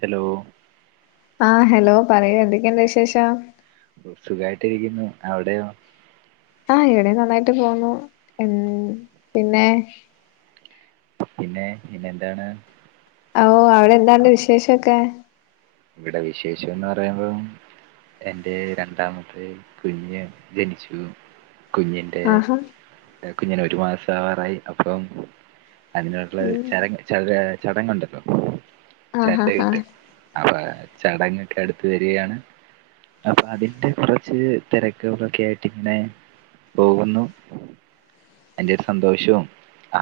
Hello ആ hello പറയൂ എന്തൊക്കെയുണ്ട് വിശേഷം സുഖായിട്ടിരിക്കുന്നു അവിടെയോ ആ ഇവിടെയും നന്നായിട്ട് പോന്നു ഉം പിന്നെ പിന്നെ പിന്നെ എന്താണ് ഓ അവിടെ എന്താണ്ട് വിശേഷൊക്കെ ഇവിടെ വിശേഷംന്ന് പറയുമ്പോ എന്റെ രണ്ടാമത്തെ കുഞ്ഞ് ജനിച്ചു കുഞ്ഞിൻ്റെ ആഹാ കുഞ്ഞിന് ഒരു മാസാവാറായി അപ്പം അതിനോടുള്ള ഉം ചടങ്ങ് ചെര് ചടങ്ങ് ഒണ്ടല്ലോ ആ ഹ ഹ അ ചടങ്ങൊക്കെ അടുത്ത് വരികയാണ് അപ്പൊ അതിന്റെ കാെറച്ച് തെരക്കുകൾക്കെ ആയിട്ട് ഇങ്ങനെ പോകുന്നു അതിന്റെ ഒരു സന്തോഷവും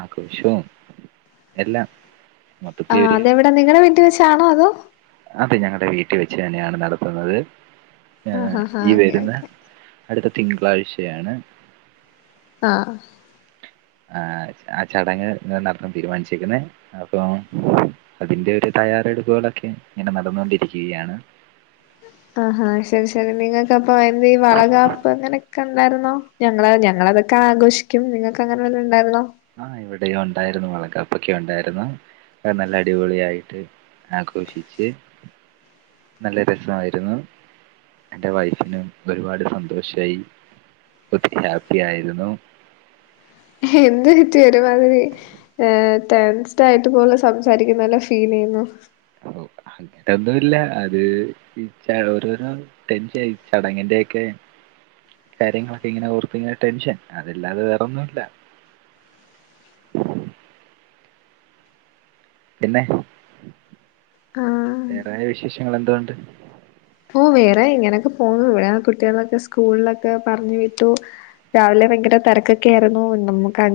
ആഘോഷവും എല്ലാം മൊത്തത്തിൽ ആഹ് ഒരു അതെവടാ നിങ്ങടെ വീട്ടി വെച്ചാണോ അതോ? അതെ ഞങ്ങടെ വീട്ടി വെച്ചെന്നെണ് നടത്തുന്നത്. ഏ ആഹ് ആഹ് ആഹ് ഈ ഓക്കെ വെര്ന്ന ഓക്കെ അട്ത്ത തിങ്കളാഴ്ചയാണ് ആഹ് അ് ആ ചടങ്ങ് ന്ന നടത്താൻ തീരുമാനിച്ചിരിക്കുന്നേ അപ്പോ അതിന്റെ ഒരു തയ്യാറെടുപ്പുകളൊക്കെ ഇങ്ങനെ നടന്നോണ്ടിരിക്കുകയാണ്. ആഹാ ശരി ശരി നിങ്ങൾക്കപ്പം എന്താ ഈ വളകാപ്പ് അങ്ങനെയൊക്കെ ഉണ്ടായിരുന്നോ ഞങ്ങള് ഞങ്ങള് അതൊക്കെ ആഘോഷിക്കും നിങ്ങൾക്ക് അങ്ങനെ വല്ലോം ഉണ്ടായിരുന്നോ ആ ഇവിടെ ഇവിടെയും ഉണ്ടായിരുന്നു വളകാപ്പൊക്കെ ഉണ്ടായിരുന്നു അത് നല്ല അടിപൊളി ആയിട്ട് ആഘോഷിച്ച് നല്ല രസമായിരുന്നു എന്റെ വൈഫിനും ഒരുപാട് സന്തോഷായി ഒത്തിരി ഹാപ്പി ആയിരുന്നു എന്താ പറ്റിയേ ഒരു മാതിരി ഏ ടെൻസ്ഡ് ആയിട്ട് പോലെ സംസാരിക്കുന്ന പോലെ ഫീൽ ചെയ്യുന്നു അങ്ങനൊന്നുവില്ല അത് ഈ ചടങ്ങ ഓരോരോ ടെൻഷൻ ഈ ചടങ്ങിന്റക്കെ കാര്യങ്ങളൊക്കെ ഇങ്ങനെ ഓർത്ത് ഇങ്ങനെ ടെൻഷൻ അതല്ലാതെ വേറൊന്നുവില്ല പിന്നെ ആഹ് വേറെ വിശേഷങ്ങൾ എന്തോണ്ട് ഓ വേറെ ഇങ്ങനെയൊക്കെ പോന്നു വേറേ കുട്ടികളൊക്കെ സ്കൂളിലൊക്കെ പറഞ്ഞു വിട്ടു രാവിലെ ഭയങ്കര തിരക്കൊക്കെ ആയിരുന്നു നമക്ക്